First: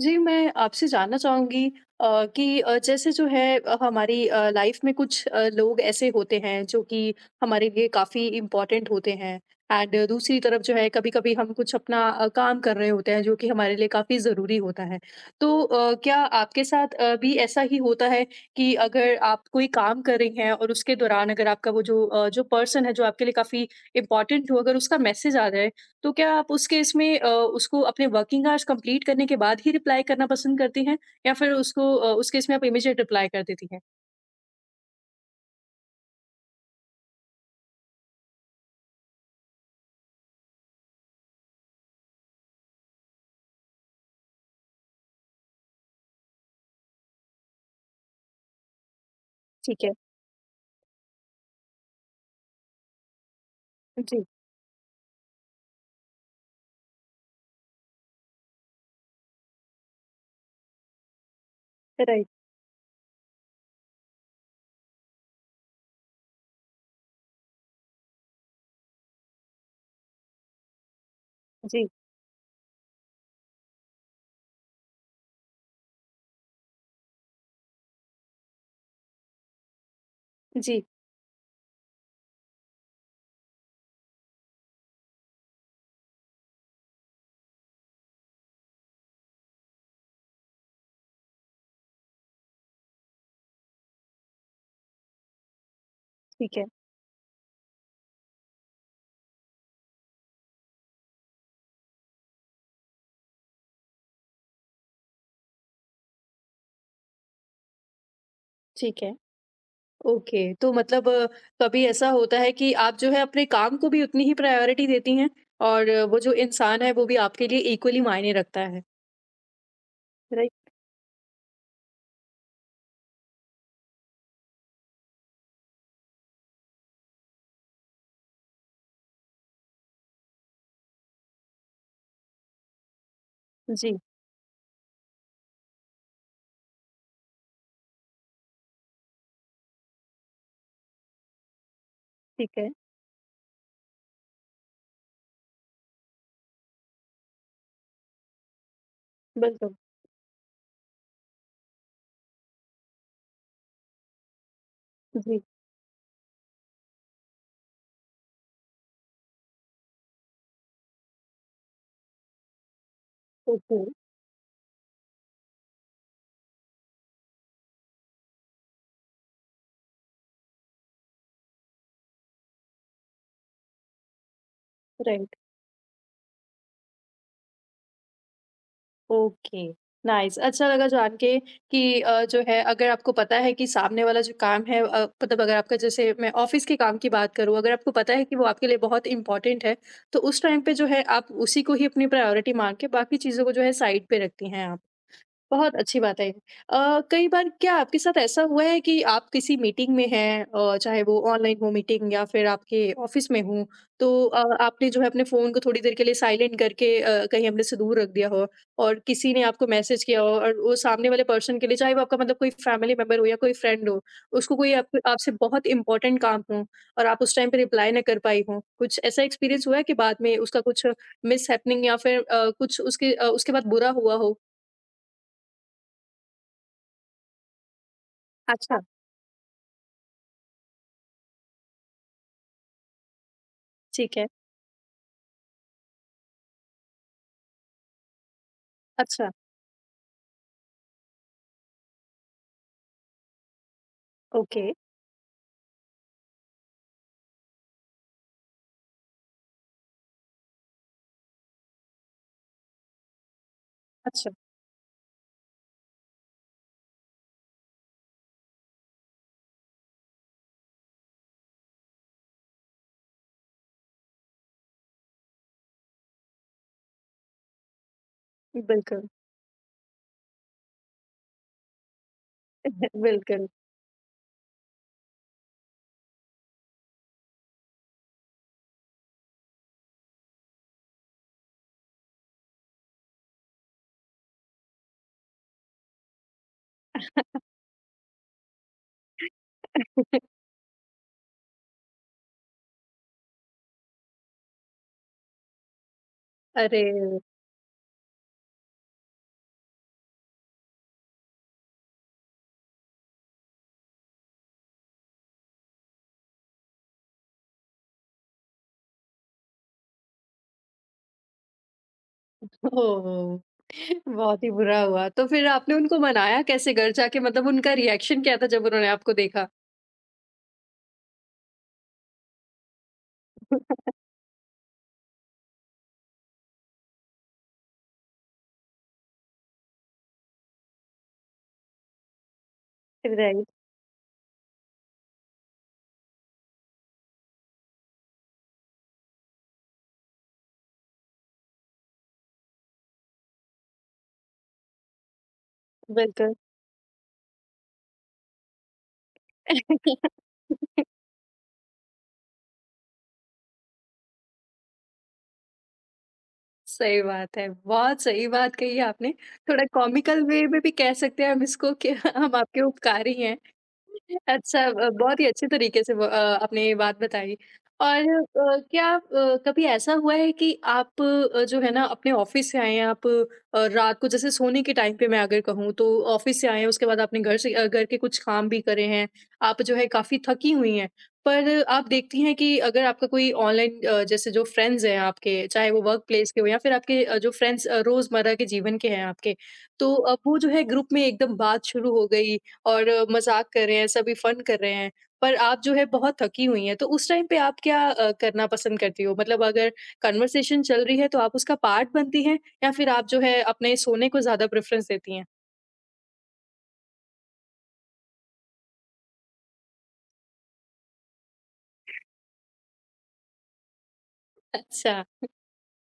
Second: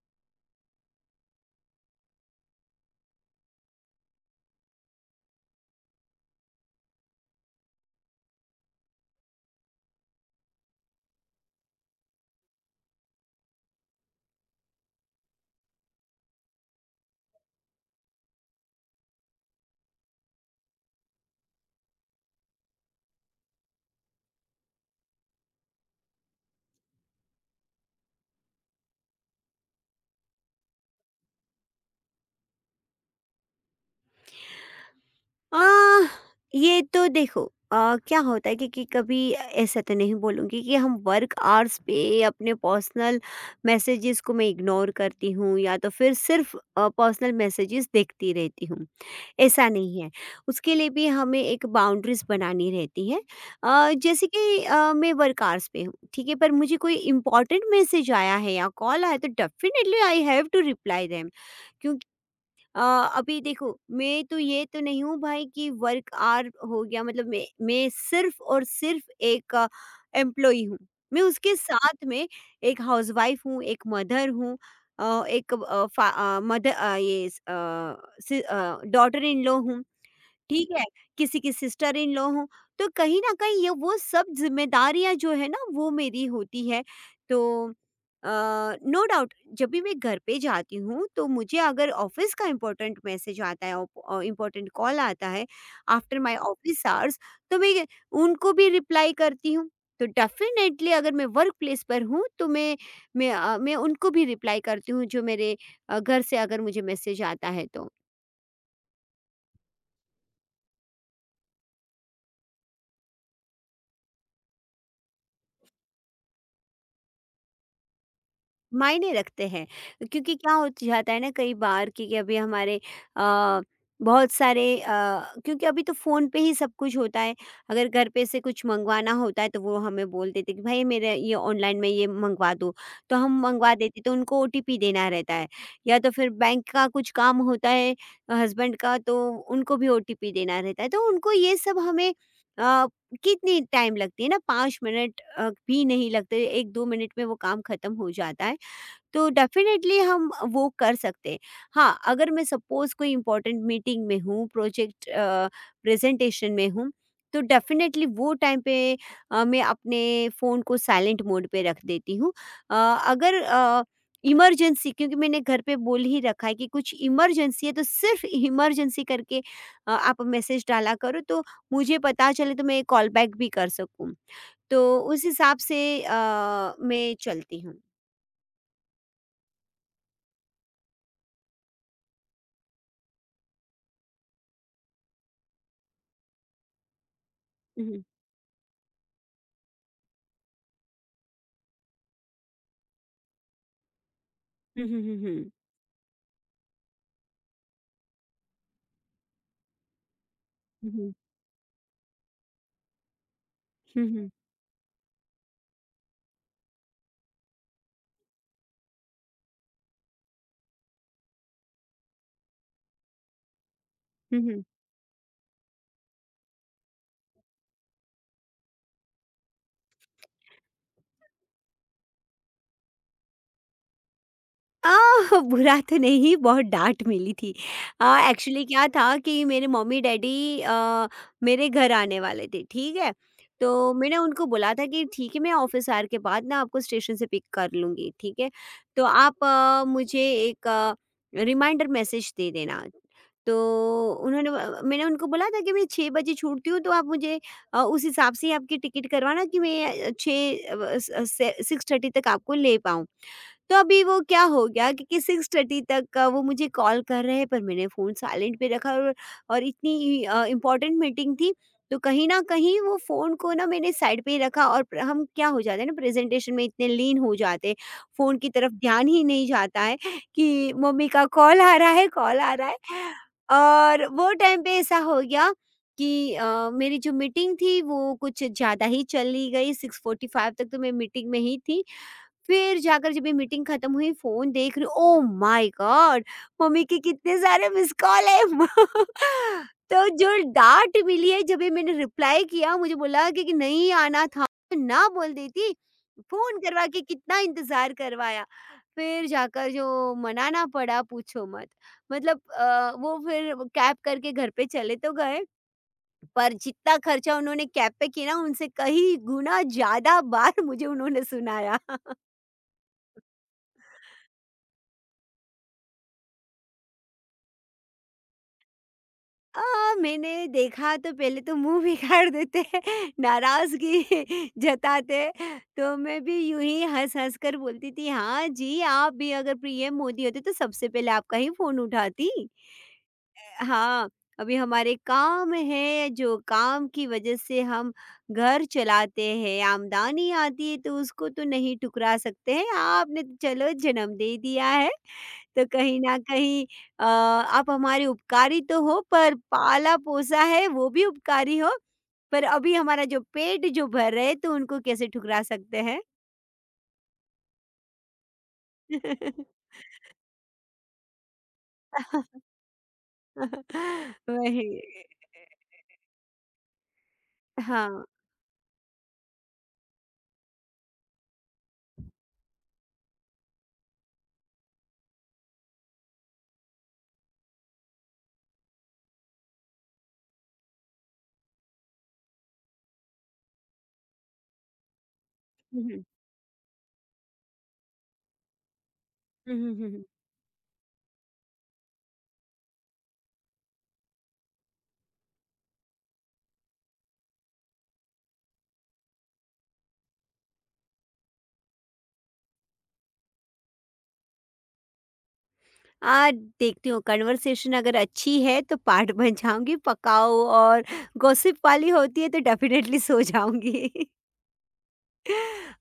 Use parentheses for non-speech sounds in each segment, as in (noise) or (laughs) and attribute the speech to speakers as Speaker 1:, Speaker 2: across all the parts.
Speaker 1: जी, मैं आपसे जानना चाहूँगी कि जैसे जो है हमारी लाइफ में कुछ लोग ऐसे होते हैं जो कि हमारे लिए काफ़ी इम्पोर्टेंट होते हैं। एंड दूसरी तरफ जो है कभी-कभी हम कुछ अपना काम कर रहे होते हैं जो कि हमारे लिए काफ़ी ज़रूरी होता है। तो क्या आपके साथ भी ऐसा ही होता है कि अगर आप कोई काम कर रही हैं और उसके दौरान अगर आपका वो जो जो पर्सन है जो आपके लिए काफ़ी इम्पोर्टेंट हो अगर उसका मैसेज आ जाए तो क्या आप उसके इसमें उसको अपने वर्किंग आवर्स कंप्लीट करने के बाद ही रिप्लाई करना पसंद करती हैं या फिर उसको उसके इसमें आप इमीडिएट रिप्लाई कर देती हैं?
Speaker 2: आह, ये तो देखो। क्या होता है कि कभी ऐसा तो नहीं बोलूँगी कि हम वर्क आवर्स पे अपने पर्सनल मैसेजेस को मैं इग्नोर करती हूँ या तो फिर सिर्फ पर्सनल मैसेजेस देखती रहती हूँ, ऐसा
Speaker 1: ठीक है।
Speaker 2: नहीं है। उसके लिए भी हमें एक बाउंड्रीज़ बनानी रहती है।
Speaker 1: जी,
Speaker 2: मैं वर्क आवर्स पे हूँ, ठीक है? पर मुझे कोई इम्पोर्टेंट मैसेज आया है या कॉल आया है तो definitely I have to reply them क्योंकि
Speaker 1: राइट।
Speaker 2: अ, अभी देखो मैं तो ये तो नहीं हूँ भाई कि वर्क आवर हो गया मतलब मैं सिर्फ और सिर्फ एक एम्प्लॉई हूँ। मैं उसके
Speaker 1: जी,
Speaker 2: साथ में एक हाउसवाइफ हूँ, एक मदर हूँ अ, एक अ, फा अ, मदर अ, ये स अ, सि अ, डॉटर इन लॉ हूँ। ठीक
Speaker 1: जी,
Speaker 2: है, किसी की सिस्टर इन लॉ हो, तो कहीं न कहीं ये वो सब ज़िम्मेदारियाँ जो है ना वो मेरी होती है। तो नो डाउट जब भी मैं घर पे जाती हूँ तो मुझे अगर ऑफ़िस का इम्पोर्टेंट मैसेज आता है औप इम्पोर्टेंट कॉल आता है आफ्टर माय
Speaker 1: ठीक है,
Speaker 2: ऑफ़िस आवर्स तो मैं उनको भी रिप्लाई करती हूँ। तो डेफ़िनेटली अगर मैं वर्क प्लेस पर हूँ तो मैं उनको भी रिप्लाई करती हूँ जो मेरे घर से अगर मुझे मैसेज आता है तो।
Speaker 1: ठीक है। ओके, तो मतलब कभी ऐसा होता है कि आप जो है अपने काम को भी उतनी ही प्रायोरिटी देती हैं और वो जो इंसान है वो भी आपके लिए इक्वली मायने रखता है।
Speaker 2: मायने रखते हैं क्योंकि क्या हो
Speaker 1: राइट।
Speaker 2: जाता है ना कई बार कि अभी हमारे अ, बहुत सारे क्योंकि अभी तो फ़ोन पे ही सब कुछ होता है अगर घर पे से कुछ मंगवाना होता है तो वो हमें बोल देते कि भाई मेरे ये ऑनलाइन में ये मंगवा दो तो हम मंगवा
Speaker 1: जी,
Speaker 2: देते तो उनको ओटीपी देना रहता है या तो फिर बैंक का कुछ काम होता है हस्बैंड का तो उनको भी ओटीपी देना रहता है तो उनको ये सब हमें
Speaker 1: ठीक है।
Speaker 2: अ, कितनी टाइम लगती है ना 5 मिनट भी नहीं लगते एक दो मिनट में वो काम ख़त्म हो जाता है तो
Speaker 1: बिल्कुल।
Speaker 2: डेफिनेटली हम वो कर सकते हैं। हाँ, अगर मैं सपोज़ कोई इम्पोर्टेंट मीटिंग में हूँ, प्रोजेक्ट
Speaker 1: जी,
Speaker 2: प्रेज़ेंटेशन में हूँ, तो डेफिनेटली वो टाइम पे मैं अपने फ़ोन को साइलेंट मोड पे रख देती हूँ। अ, अगर
Speaker 1: ओके,
Speaker 2: अ, इमरजेंसी क्योंकि मैंने घर पे बोल ही रखा है कि कुछ इमरजेंसी है, तो सिर्फ़ इमरजेंसी करके आप मैसेज डाला करो, तो मुझे पता चले तो मैं कॉल बैक भी कर सकूँ। तो उस
Speaker 1: राइट।
Speaker 2: हिसाब से अ, मैं चलती हूँ।
Speaker 1: Okay, nice. अच्छा लगा जान के कि जो है अगर आपको पता है कि सामने वाला जो काम है मतलब अगर आपका जैसे मैं ऑफ़िस के काम की बात करूँ, अगर
Speaker 2: हुँ,
Speaker 1: आपको
Speaker 2: हुँ।
Speaker 1: पता है कि वो आपके लिए बहुत इम्पोर्टेंट है, तो उस टाइम पे जो है आप उसी को ही अपनी प्रायोरिटी मान के बाकी चीज़ों को जो है साइड पे रखती हैं आप।
Speaker 2: हुँ, हुँ, हुँ, हुँ।
Speaker 1: बहुत अच्छी बात है ये। कई बार क्या आपके साथ ऐसा हुआ है कि आप किसी मीटिंग में हैं,
Speaker 2: हुँ,
Speaker 1: चाहे
Speaker 2: हुँ।
Speaker 1: वो ऑनलाइन हो मीटिंग या फिर आपके ऑफिस में हो,
Speaker 2: हुँ,
Speaker 1: तो
Speaker 2: हुँ।
Speaker 1: आपने जो है अपने फ़ोन को थोड़ी देर के लिए साइलेंट करके कहीं अपने से दूर रख दिया हो और किसी ने आपको मैसेज किया हो और वो सामने वाले पर्सन के लिए, चाहे वो आपका मतलब कोई फैमिली मेम्बर हो या कोई फ्रेंड हो,
Speaker 2: हुँ,
Speaker 1: उसको
Speaker 2: हुँ।
Speaker 1: कोई आप, आपसे बहुत इंपॉर्टेंट काम हो और आप उस टाइम पे रिप्लाई ना कर पाई हो, कुछ ऐसा एक्सपीरियंस हुआ है कि बाद में उसका कुछ मिस हैपनिंग या फिर कुछ उसके उसके बाद बुरा हुआ हो?
Speaker 2: आह! बुरा तो नहीं, बहुत डाँट मिली थी। अ, एक्चुअली
Speaker 1: अच्छा,
Speaker 2: क्या था कि मेरे मम्मी-डैडी मेरे घर आने वाले थे, ठीक है? तो
Speaker 1: ठीक
Speaker 2: मैंने
Speaker 1: है।
Speaker 2: उनको बोला था कि ठीक है, मैं ऑफ़िस आवर के बाद ना आपको स्टेशन से पिक कर लूँगी, ठीक है? तो
Speaker 1: अच्छा,
Speaker 2: आप मुझे एक रिमाइंडर मैसेज दे देना। तो उन्होंने
Speaker 1: ओके,
Speaker 2: ब मैंने उनको बोला था कि मैं 6 बजे छूटती हूँ, तो आप मुझे उस हिसाब से आपकी टिकट करवाना कि मैं अ, 6 अ, ब स से 6:30 तक आपको ले पाऊँ। तो अभी वो
Speaker 1: अच्छा,
Speaker 2: क्या हो गया क्योंकि 6:30 तक वो मुझे कॉल कर रहे हैं पर मैंने फ़ोन साइलेंट पे रखा और इतनी इम्पोर्टेंट मीटिंग थी तो कहीं न कहीं वो फ़ोन को ना मैंने साइड पे ही रखा और प्र हम क्या हो जाते हैं ना प्रेज़ेंटेशन में इतने लीन हो जाते हैं, फ़ोन की तरफ ध्यान
Speaker 1: बिल्कुल,
Speaker 2: ही नहीं जाता है कि मम्मी का कॉल आ रहा है, कॉल आ रहा है।
Speaker 1: (laughs) बिल्कुल।
Speaker 2: और वो टाइम पे ऐसा हो गया कि मेरी जो मीटिंग थी वो कुछ ज़्यादा ही चली गई 6:45 तक तो मैं मीटिंग में ही थी। फिर जाकर जब ये मीटिंग खत्म हुई फ़ोन देख रही हूँ ओह माय गॉड! मम्मी के कितने सारे मिस कॉल है। (laughs) तो जो
Speaker 1: (laughs)
Speaker 2: डाँट मिली है जब ये मैंने रिप्लाई किया मुझे बोला कि नहीं आना था, ना बोल देती। फ़ोन
Speaker 1: अरे!
Speaker 2: करवा के कितना इंतज़ार करवाया। फिर जाकर जो मनाना पड़ा पूछो मत। मतलब वो फिर कैब करके घर पे चले तो गए पर जितना खर्चा उन्होंने कैब पे किया ना उनसे कहीं गुना ज़्यादा बार मुझे उन्होंने सुनाया।
Speaker 1: ओह! बहुत ही बुरा हुआ। तो फिर आपने उनको मनाया कैसे घर जाके? मतलब उनका रिएक्शन क्या था जब उन्होंने आपको देखा?
Speaker 2: अ, मैंने देखा तो पहले तो मुँह बिगाड़ देते हैं, (laughs)
Speaker 1: (laughs)
Speaker 2: नाराज़गी (laughs) जताते हैं। तो मैं भी यूँ ही हँस-हँस कर बोलती थी, "हाँ जी, आप भी अगर पीएम मोदी होते तो सबसे पहले आपका ही फ़ोन उठाती।
Speaker 1: राइट,
Speaker 2: हाँ, अभी हमारे काम हैं, जो काम की वजह से हम घर चलाते हैं, आमदनी आती है तो उसको तो नहीं ठुकरा सकते हैं। आपने तो चलो जन्म दे दिया है।" तो कहीं न
Speaker 1: बिल्कुल।
Speaker 2: कहीं आप हमारे उपकारी तो हो पर
Speaker 1: (laughs)
Speaker 2: पाला-पोसा है वो भी उपकारी हो, पर अभी हमारा जो पेट जो भर रहे तो उनको कैसे ठुकरा सकते हैं?
Speaker 1: सही बात है, बहुत सही बात कही आपने।
Speaker 2: (laughs)
Speaker 1: थोड़ा कॉमिकल वे में भी कह सकते हैं हम इसको कि (laughs) हम आपके उपकारी हैं। अच्छा,
Speaker 2: वही।
Speaker 1: बहुत ही अच्छे तरीके से वो आपने ये बात बताई।
Speaker 2: हाँ।
Speaker 1: और कभी ऐसा हुआ है कि आप जो है ना अपने ऑफ़िस से आए हैं आप, रात को जैसे सोने के टाइम पे मैं अगर कहूँ तो ऑफ़िस से आए हैं, उसके बाद आपने घर से घर के कुछ काम भी करे हैं, आप जो है काफ़ी थकी हुई हैं। पर आप देखती हैं कि अगर आपका कोई ऑनलाइन जैसे जो फ्रेंड्स हैं आपके, चाहे वो
Speaker 2: हुँ, हुँ।
Speaker 1: वर्क प्लेस के हों या फिर आपके जो फ्रेंड्स रोज़मर्रा के जीवन के हैं आपके,
Speaker 2: हुँ, हुँ, हुँ,
Speaker 1: तो
Speaker 2: हुँ।
Speaker 1: अब वो जो है ग्रुप में एकदम बात शुरू हो गई और मज़ाक कर रहे हैं, सभी फन कर रहे हैं। पर आप जो है बहुत थकी हुई हैं, तो उस टाइम पे आप क्या करना पसंद करती हो? मतलब अगर कन्वर्सेशन चल रही है तो आप उसका पार्ट बनती हैं या फिर आप जो है अपने सोने को ज़्यादा प्रेफ़रेंस देती हैं?
Speaker 2: आज देखती हूँ कन्वर्सेशन अगर अच्छी है तो पार्ट बन जाऊँगी, पकाओ और गॉसिप वाली होती है तो डेफ़िनेटली सो जाऊँगी।
Speaker 1: अच्छा,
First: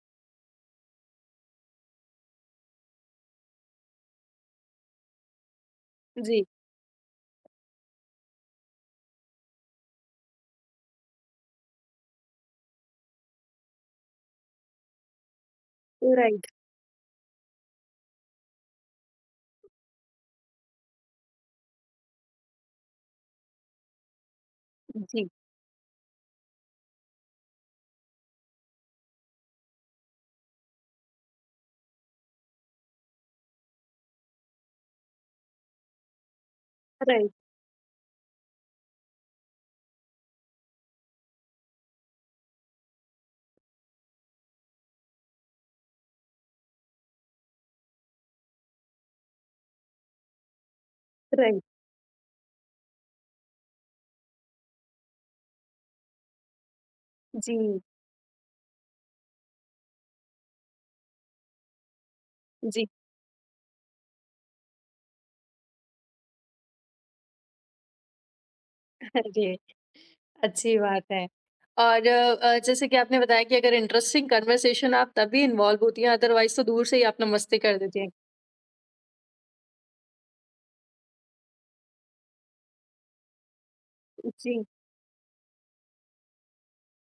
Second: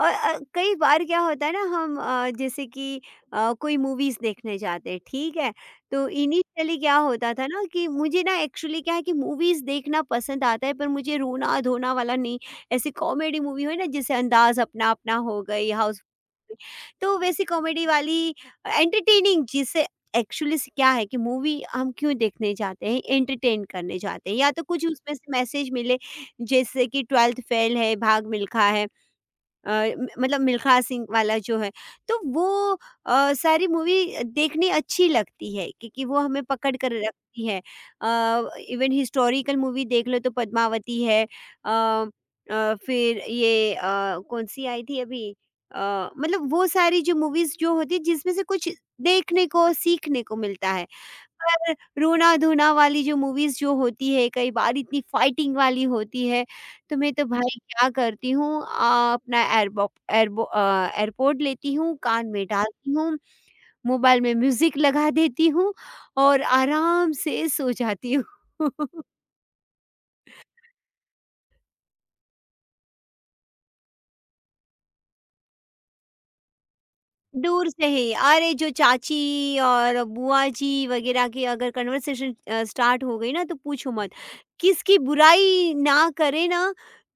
Speaker 2: और कई बार क्या होता है ना हम जैसे कि कोई मूवीज़ देखने जाते हैं, ठीक है? तो
Speaker 1: जी,
Speaker 2: इनिशियली क्या होता था ना कि मुझे ना एक्चुअली क्या है कि मूवीज़ देखना पसंद आता है पर मुझे रोना-धोना वाला नहीं, ऐसी कॉमेडी मूवी हो ना जैसे अंदाज़ अपना-अपना हो गई, हाउस
Speaker 1: राइट,
Speaker 2: तो वैसी कॉमेडी वाली एंटरटेनिंग जिसे एक्चुअली से क्या है कि मूवी हम क्यों देखने जाते हैं, एंटरटेन करने जाते हैं या तो कुछ उसमें
Speaker 1: जी,
Speaker 2: से मैसेज मिले जैसे कि ट्वेल्थ फेल है, भाग मिल्खा है। अ, म मतलब मिल्खा सिंह वाला जो है, तो वो सारी मूवी देखनी अच्छी लगती है क्योंकि वो हमें पकड़ कर
Speaker 1: राइट,
Speaker 2: रखती है। इवन हिस्टोरिकल मूवी देख लो तो पद्मावती है अ, फिर ये अ, कौन-सी आई थी अभी अ, मतलब वो सारी जो मूवीज़ जो होती है जिसमें से कुछ देखने को, सीखने को मिलता है।
Speaker 1: राइट,
Speaker 2: पर रोना-धोना वाली जो मूवीज़ जो होती है, कई बार इतनी फाइटिंग वाली होती है, तो मैं तो भाई
Speaker 1: जी,
Speaker 2: क्या करती हूँ अपना एयरपोर्ट लेती हूँ, कान में
Speaker 1: जी।
Speaker 2: डालती हूँ, मोबाइल में म्यूज़िक लगा देती हूँ और आराम से सो जाती हूँ। (laughs)
Speaker 1: अरे! अच्छी बात है। और जैसे कि आपने बताया कि अगर इंटरेस्टिंग कन्वर्सेशन आप तभी इन्वॉल्व होती हैं, अदरवाइज़ तो दूर से ही आप नमस्ते
Speaker 2: दूर
Speaker 1: कर
Speaker 2: से
Speaker 1: देती हैं।
Speaker 2: ही अरे जो चाची और बुआ जी वगैरह की अगर कन्वर्सेशन स्टार्ट हो गई ना तो पूछो मत
Speaker 1: जी।
Speaker 2: किसकी बुराई ना करे ना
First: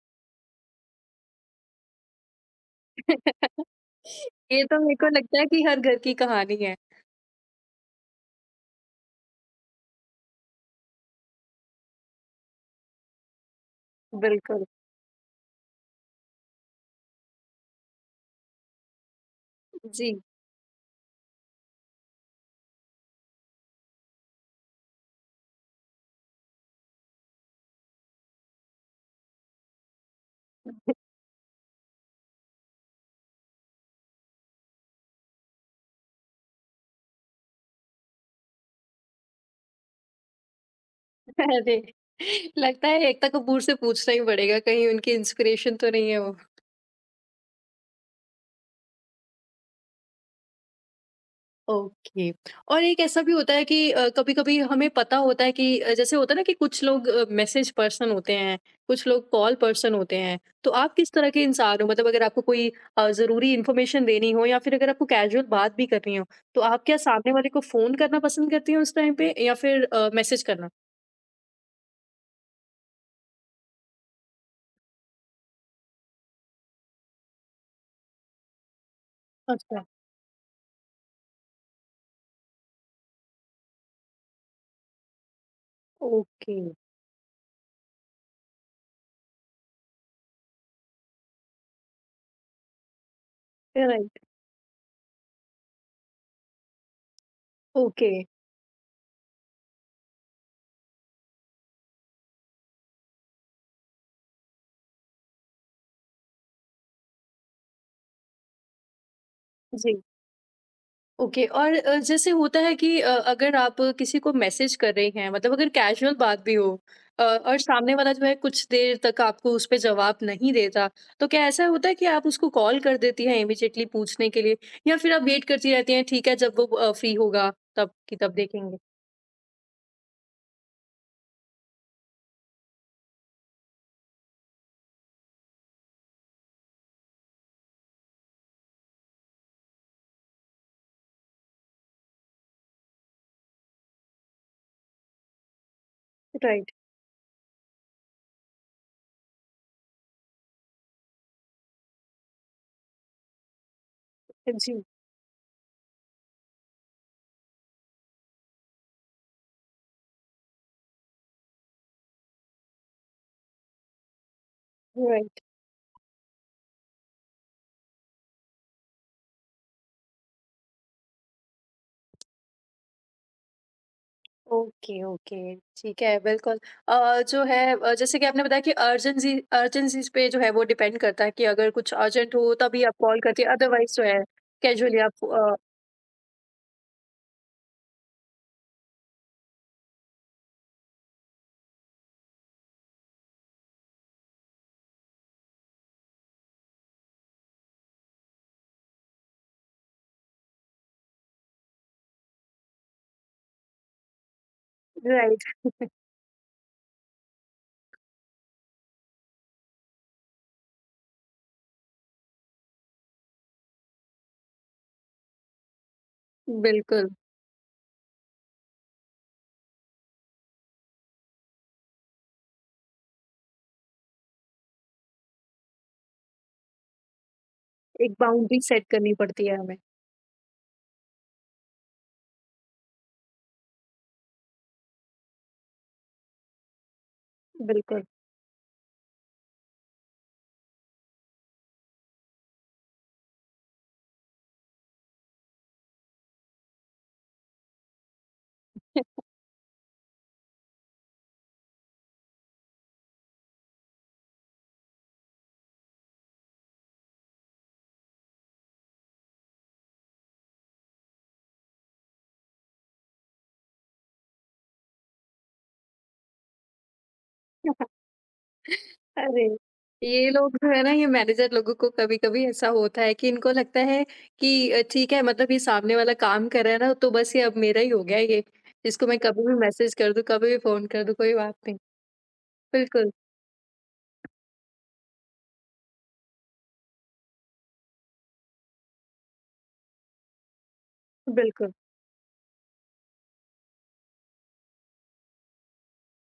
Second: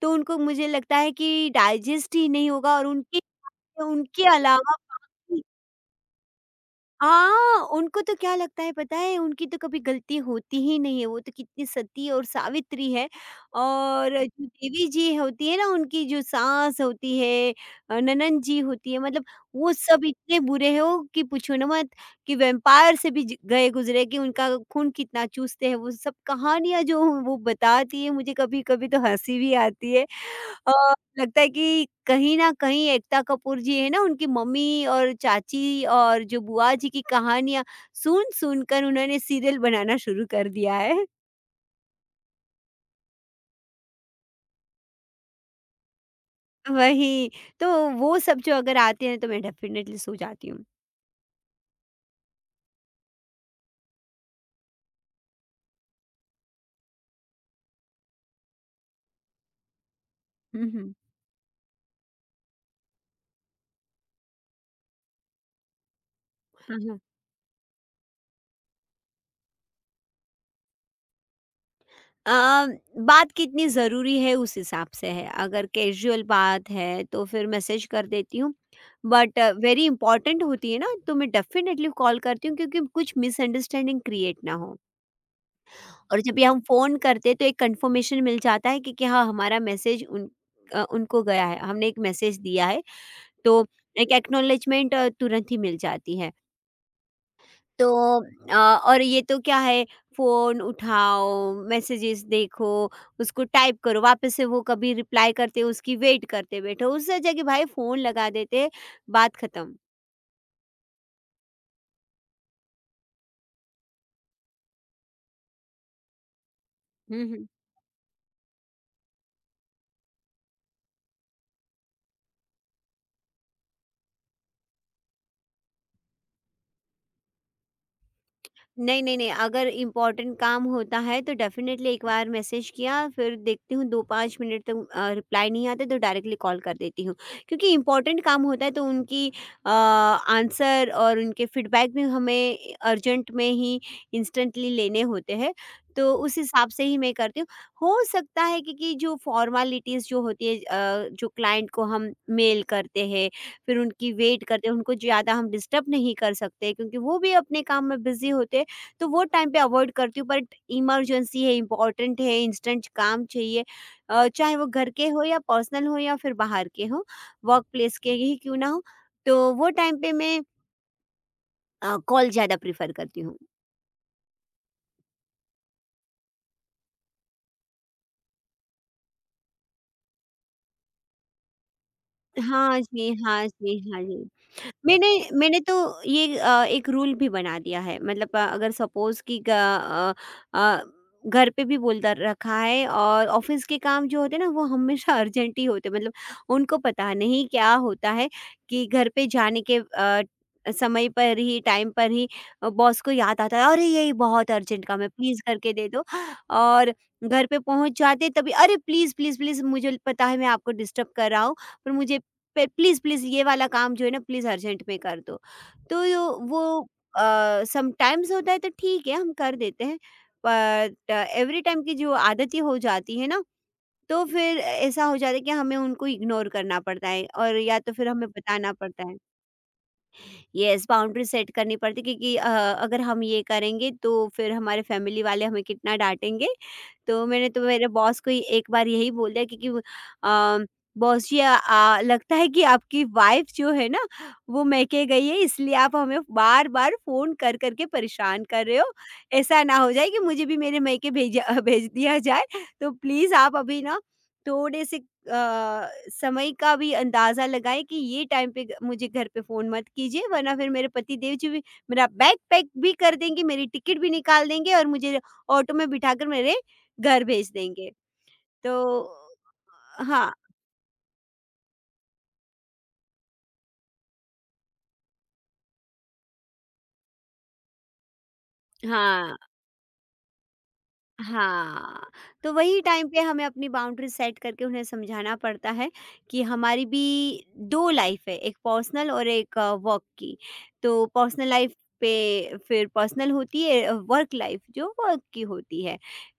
Speaker 2: तो उनको मुझे लगता है कि डाइजेस्ट ही नहीं होगा और उनके
Speaker 1: (laughs)
Speaker 2: उनके
Speaker 1: ये
Speaker 2: अलावा
Speaker 1: तो मेरे को लगता है कि हर घर की कहानी है।
Speaker 2: हाँ, उनको तो क्या लगता है पता है, उनकी तो कभी गलती होती ही नहीं है, वो तो कितनी सती और सावित्री है। और जो
Speaker 1: बिल्कुल,
Speaker 2: देवी जी होती है ना, उनकी जो सास होती है ननंद जी होती है, मतलब वो सब
Speaker 1: जी।
Speaker 2: इतने बुरे हैं वो कि पूछो ना मत, कि वैम्पायर से भी ज गए गुज़रे कि उनका खून कितना चूसते हैं, वो सब कहानियाँ जो वो बताती है, मुझे कभी-कभी तो हँसी भी आती है। अ, लगता है कि कहीं न कहीं एकता कपूर जी है ना, उनकी मम्मी और चाची और जो बुआ जी की कहानियाँ सुन-सुन कर उन्होंने सीरियल बनाना शुरू कर दिया है। (laughs)
Speaker 1: (laughs) अरे! लगता है एकता कपूर से पूछना ही पड़ेगा कहीं उनकी इंस्पिरेशन तो नहीं है वो।
Speaker 2: वही, तो वो सब जो अगर आते हैं तो मैं डेफ़िनेटली सो जाती हूँ।
Speaker 1: ओके। और एक ऐसा भी होता है कि कभी-कभी हमें पता होता है कि जैसे होता है ना कि कुछ लोग मैसेज पर्सन होते हैं, कुछ लोग कॉल पर्सन होते हैं। तो
Speaker 2: हुँ,
Speaker 1: आप
Speaker 2: हुँ।
Speaker 1: किस तरह के इंसान हो? मतलब अगर आपको कोई ज़रूरी इन्फॉर्मेशन देनी हो या फिर अगर आपको कैजुअल बात भी करनी हो, तो
Speaker 2: हाँ,
Speaker 1: आप क्या
Speaker 2: हाँ।
Speaker 1: सामने वाले को फ़ोन करना पसंद करती हैं उस टाइम पे या फिर मैसेज करना?
Speaker 2: अ, बात कितनी ज़रूरी है उस हिसाब से है, अगर कैज़ुअल बात है तो फिर मैसेज कर देती हूँ, बट
Speaker 1: अच्छा,
Speaker 2: वेरी इम्पोर्टेंट होती है ना, तो मैं डेफ़िनेटली कॉल करती हूँ क्योंकि कुछ मिसअंडरस्टैंडिंग क्रिएट ना हो। और जब भी
Speaker 1: ओके।
Speaker 2: हम फ़ोन करते हैं तो एक कंफ़र्मेशन मिल जाता है कि हाँ, हमारा मैसेज उन उनको गया है, हमने एक मैसेज दिया है, तो एक
Speaker 1: राइट,
Speaker 2: एक्नॉलेजमेंट तुरंत ही मिल जाती है। तो
Speaker 1: ओके,
Speaker 2: अ, और ये तो क्या है, फ़ोन उठाओ, मैसेजेस देखो, उसको टाइप करो, वापस से वो कभी रिप्लाई करते, उसकी वेट करते बैठो, उस जगह भाई फ़ोन लगा देते, बात खत्म।
Speaker 1: जी, ओके। और जैसे होता है कि अगर आप किसी को मैसेज कर रहे हैं, मतलब अगर कैजुअल बात भी हो
Speaker 2: हुँ, हुँ।
Speaker 1: और सामने वाला जो है कुछ देर तक आपको उस पे जवाब नहीं देता, तो क्या ऐसा होता है कि आप उसको कॉल कर देती हैं इमीडिएटली पूछने के लिए या फिर आप वेट करती रहती हैं, ठीक है, जब वो फ्री होगा तब कि तब देखेंगे?
Speaker 2: नहीं, नहीं, नहीं, अगर इम्पोर्टेंट काम होता है तो डेफ़िनेटली एक बार मैसेज किया, फिर देखती हूँ 2-5 मिनट तक रिप्लाई नहीं आता तो डायरेक्टली कॉल कर देती हूँ। क्योंकि इम्पोर्टेंट काम होता है तो उनकी आंसर और उनके फीडबैक भी हमें अर्जेंट में ही इंस्टेंटली लेने होते हैं, तो उस हिसाब
Speaker 1: राइट,
Speaker 2: से ही मैं करती हूँ। हो सकता है कि जो फ़ॉर्मेलिटीज़ जो होती है जो क्लाइंट को हम मेल करते हैं, फिर उनकी वेट करते
Speaker 1: जी,
Speaker 2: हैं, उनको ज़्यादा हम डिस्टर्ब नहीं कर सकते क्योंकि वो भी अपने काम में बिज़ी होते हैं। तो वो टाइम पे अवॉइड करती हूँ बट इमरजेंसी है, इम्पोर्टेंट है, इंस्टेंट काम चाहिए चाहे वो घर के हो या
Speaker 1: राइट।
Speaker 2: पर्सनल हो या फिर बाहर के हो, वर्क प्लेस के ही क्यों ना हो, तो वो टाइम पे मैं कॉल ज़्यादा प्रेफ़र करती हूँ।
Speaker 1: ओके, ओके, ठीक है, बिल्कुल। जो है जैसे कि आपने बताया कि अर्जेंसीज़ पे जो है वो डिपेंड करता है कि अगर कुछ अर्जेंट हो
Speaker 2: हाँ
Speaker 1: तभी आप
Speaker 2: जी,
Speaker 1: कॉल करती
Speaker 2: हाँ
Speaker 1: हैं,
Speaker 2: जी,
Speaker 1: अदरवाइज़ जो
Speaker 2: हाँ
Speaker 1: है
Speaker 2: जी।
Speaker 1: कैजुअली
Speaker 2: मैंने
Speaker 1: आप
Speaker 2: मैंने तो ये एक रूल भी बना दिया है मतलब अगर सपोज़ कि अ, घर पे भी बोलता रखा है और ऑफ़िस के काम जो होते हैं ना वो हमेशा (laughs) अर्जेंट ही होते हैं मतलब उनको पता नहीं क्या होता है कि घर पे जाने के समय पर ही टाइम पर ही बॉस को याद आता है अरे! ये बहुत अर्जेंट काम है प्लीज़
Speaker 1: राइट,
Speaker 2: करके दे दो और घर पे पहुँच जाते तभी अरे! प्लीज़, प्लीज़, प्लीज़ मुझे पता है मैं आपको डिस्टर्ब कर रहा हूँ पर मुझे पे प्लीज़, प्लीज़ ये वाला काम जो है ना प्लीज़ अर्जेंट में कर दो। तो यो वो
Speaker 1: बिल्कुल,
Speaker 2: समटाइम्स होता है तो ठीक है हम कर देते हैं। बट एवरी टाइम की जो आदत ही हो जाती है ना, तो फिर ऐसा हो जाता है कि हमें उनको इग्नोर करना पड़ता है और या तो फिर
Speaker 1: एक
Speaker 2: हमें
Speaker 1: बाउंड्री
Speaker 2: बताना
Speaker 1: सेट
Speaker 2: पड़ता
Speaker 1: करनी
Speaker 2: है।
Speaker 1: पड़ती है हमें,
Speaker 2: यस बाउंड्री सेट करनी पड़ती क्योंकि अगर हम ये करेंगे तो फिर हमारे फैमिली वाले हमें कितना डांटेंगे तो मैंने तो मेरे
Speaker 1: बिल्कुल।
Speaker 2: बॉस को ही एक बार यही बोल दिया क्योंकि वो, अ, बॉस जी आ, आ, लगता है कि आपकी वाइफ जो है ना वो मैके गई है इसलिए आप हमें बार बार फोन कर करके परेशान कर रहे हो ऐसा ना हो जाए कि मुझे भी मेरे मैके भेजा (laughs) भेज दिया जाए तो प्लीज़ आप अभी ना थोड़े से अ, समय का भी अंदाज़ा लगाएँ कि ये टाइम पे ग मुझे घर पे फ़ोन मत कीजिए वरना फिर मेरे पति देव जी भी मेरा बैग पैक भी कर देंगे, मेरी टिकट भी निकाल देंगे और मुझे ऑटो में बिठाकर मेरे घर भेज देंगे।
Speaker 1: (laughs)
Speaker 2: तो
Speaker 1: अरे! ये
Speaker 2: हाँ,
Speaker 1: लोग जो है ना, ये मैनेजर लोगों को कभी-कभी ऐसा होता है कि इनको लगता है कि ठीक है मतलब ये सामने वाला काम कर रहा है ना, तो बस ये अब मेरा ही हो गया ये, इसको मैं
Speaker 2: हाँ।
Speaker 1: कभी भी मैसेज कर दूँ, कभी भी फ़ोन कर दूँ, कोई बात नहीं।
Speaker 2: हाँ, तो वही टाइम
Speaker 1: बिल्कुल,
Speaker 2: पे हमें अपनी बाउंड्री सेट करके उन्हें समझाना पड़ता है कि हमारी भी 2 लाइफ है, एक पर्सनल और एक वर्क की। तो पर्सनल
Speaker 1: बिल्कुल।
Speaker 2: लाइफ पे फिर पर्सनल होती है, वर्क लाइफ जो वर्क की होती है।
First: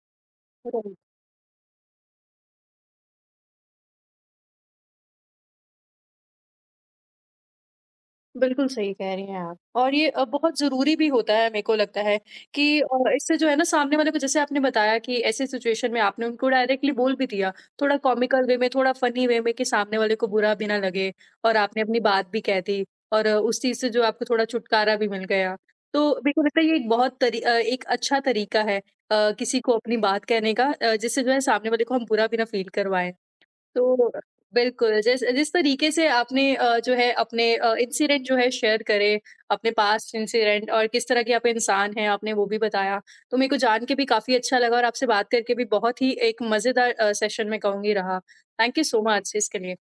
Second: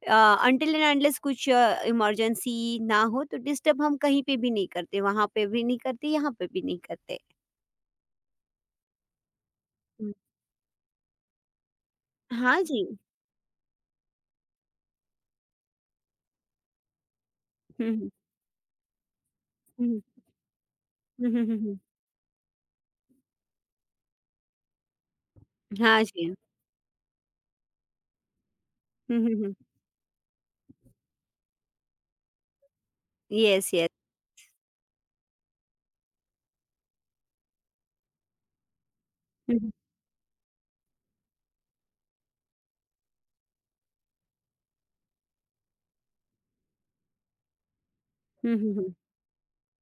Speaker 2: अ, अनटिल एंड
Speaker 1: राइट,
Speaker 2: अनलेस कुछ इमरजेंसी ना हो तो डिस्टर्ब हम कहीं पे भी नहीं करते, वहाँ पे भी नहीं करते, यहाँ पे भी नहीं करते।
Speaker 1: बिल्कुल सही कह रही हैं आप और ये
Speaker 2: हुँ,
Speaker 1: बहुत ज़रूरी भी होता है मेरे को लगता है
Speaker 2: हाँ
Speaker 1: कि
Speaker 2: जी।
Speaker 1: इससे जो है ना सामने वाले को जैसे आपने बताया कि ऐसे सिचुएशन में आपने उनको डायरेक्टली बोल भी दिया,
Speaker 2: हुँ,
Speaker 1: थोड़ा
Speaker 2: हुँ,
Speaker 1: कॉमिकल वे में, थोड़ा फ़नी वे में कि
Speaker 2: हुँ,
Speaker 1: सामने
Speaker 2: हुँ,
Speaker 1: वाले को बुरा भी ना लगे
Speaker 2: हुँ, हुँ,
Speaker 1: और
Speaker 2: हुँ, हुँ,
Speaker 1: आपने अपनी बात भी कह दी और उस चीज़ से जो आपको थोड़ा छुटकारा भी मिल गया।
Speaker 2: हाँ
Speaker 1: तो मेरे
Speaker 2: जी।
Speaker 1: को लगता है ये एक बहुत एक अच्छा तरीका है
Speaker 2: हुँ, हुँ, हुँ,
Speaker 1: किसी को अपनी बात कहने का, जिससे जो है सामने वाले को हम बुरा भी ना फ़ील करवाएँ।
Speaker 2: Yes, yes.
Speaker 1: तो बिल्कुल, जिस जिस तरीके से आपने जो है अपने इंसिडेंट जो है शेयर करे,
Speaker 2: हुँ,
Speaker 1: अपने
Speaker 2: हुँ,
Speaker 1: पास्ट इंसिडेंट और किस तरह के आप इंसान हैं, आपने वो भी बताया। तो मेरे को जान के भी काफ़ी अच्छा लगा और आपसे बात करके भी बहुत ही एक मज़ेदार सेशन मैं कहूँगी रहा।
Speaker 2: हुँ, हुँ,
Speaker 1: थैंक यू
Speaker 2: हुँ।
Speaker 1: सो मच इसके लिए।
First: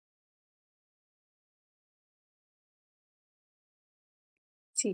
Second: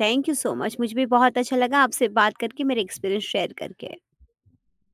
Speaker 2: थैंक यू सो मच मुझे भी बहुत अच्छा लगा आपसे बात करके मेरे एक्सपीरियंस शेयर करके
Speaker 1: जी।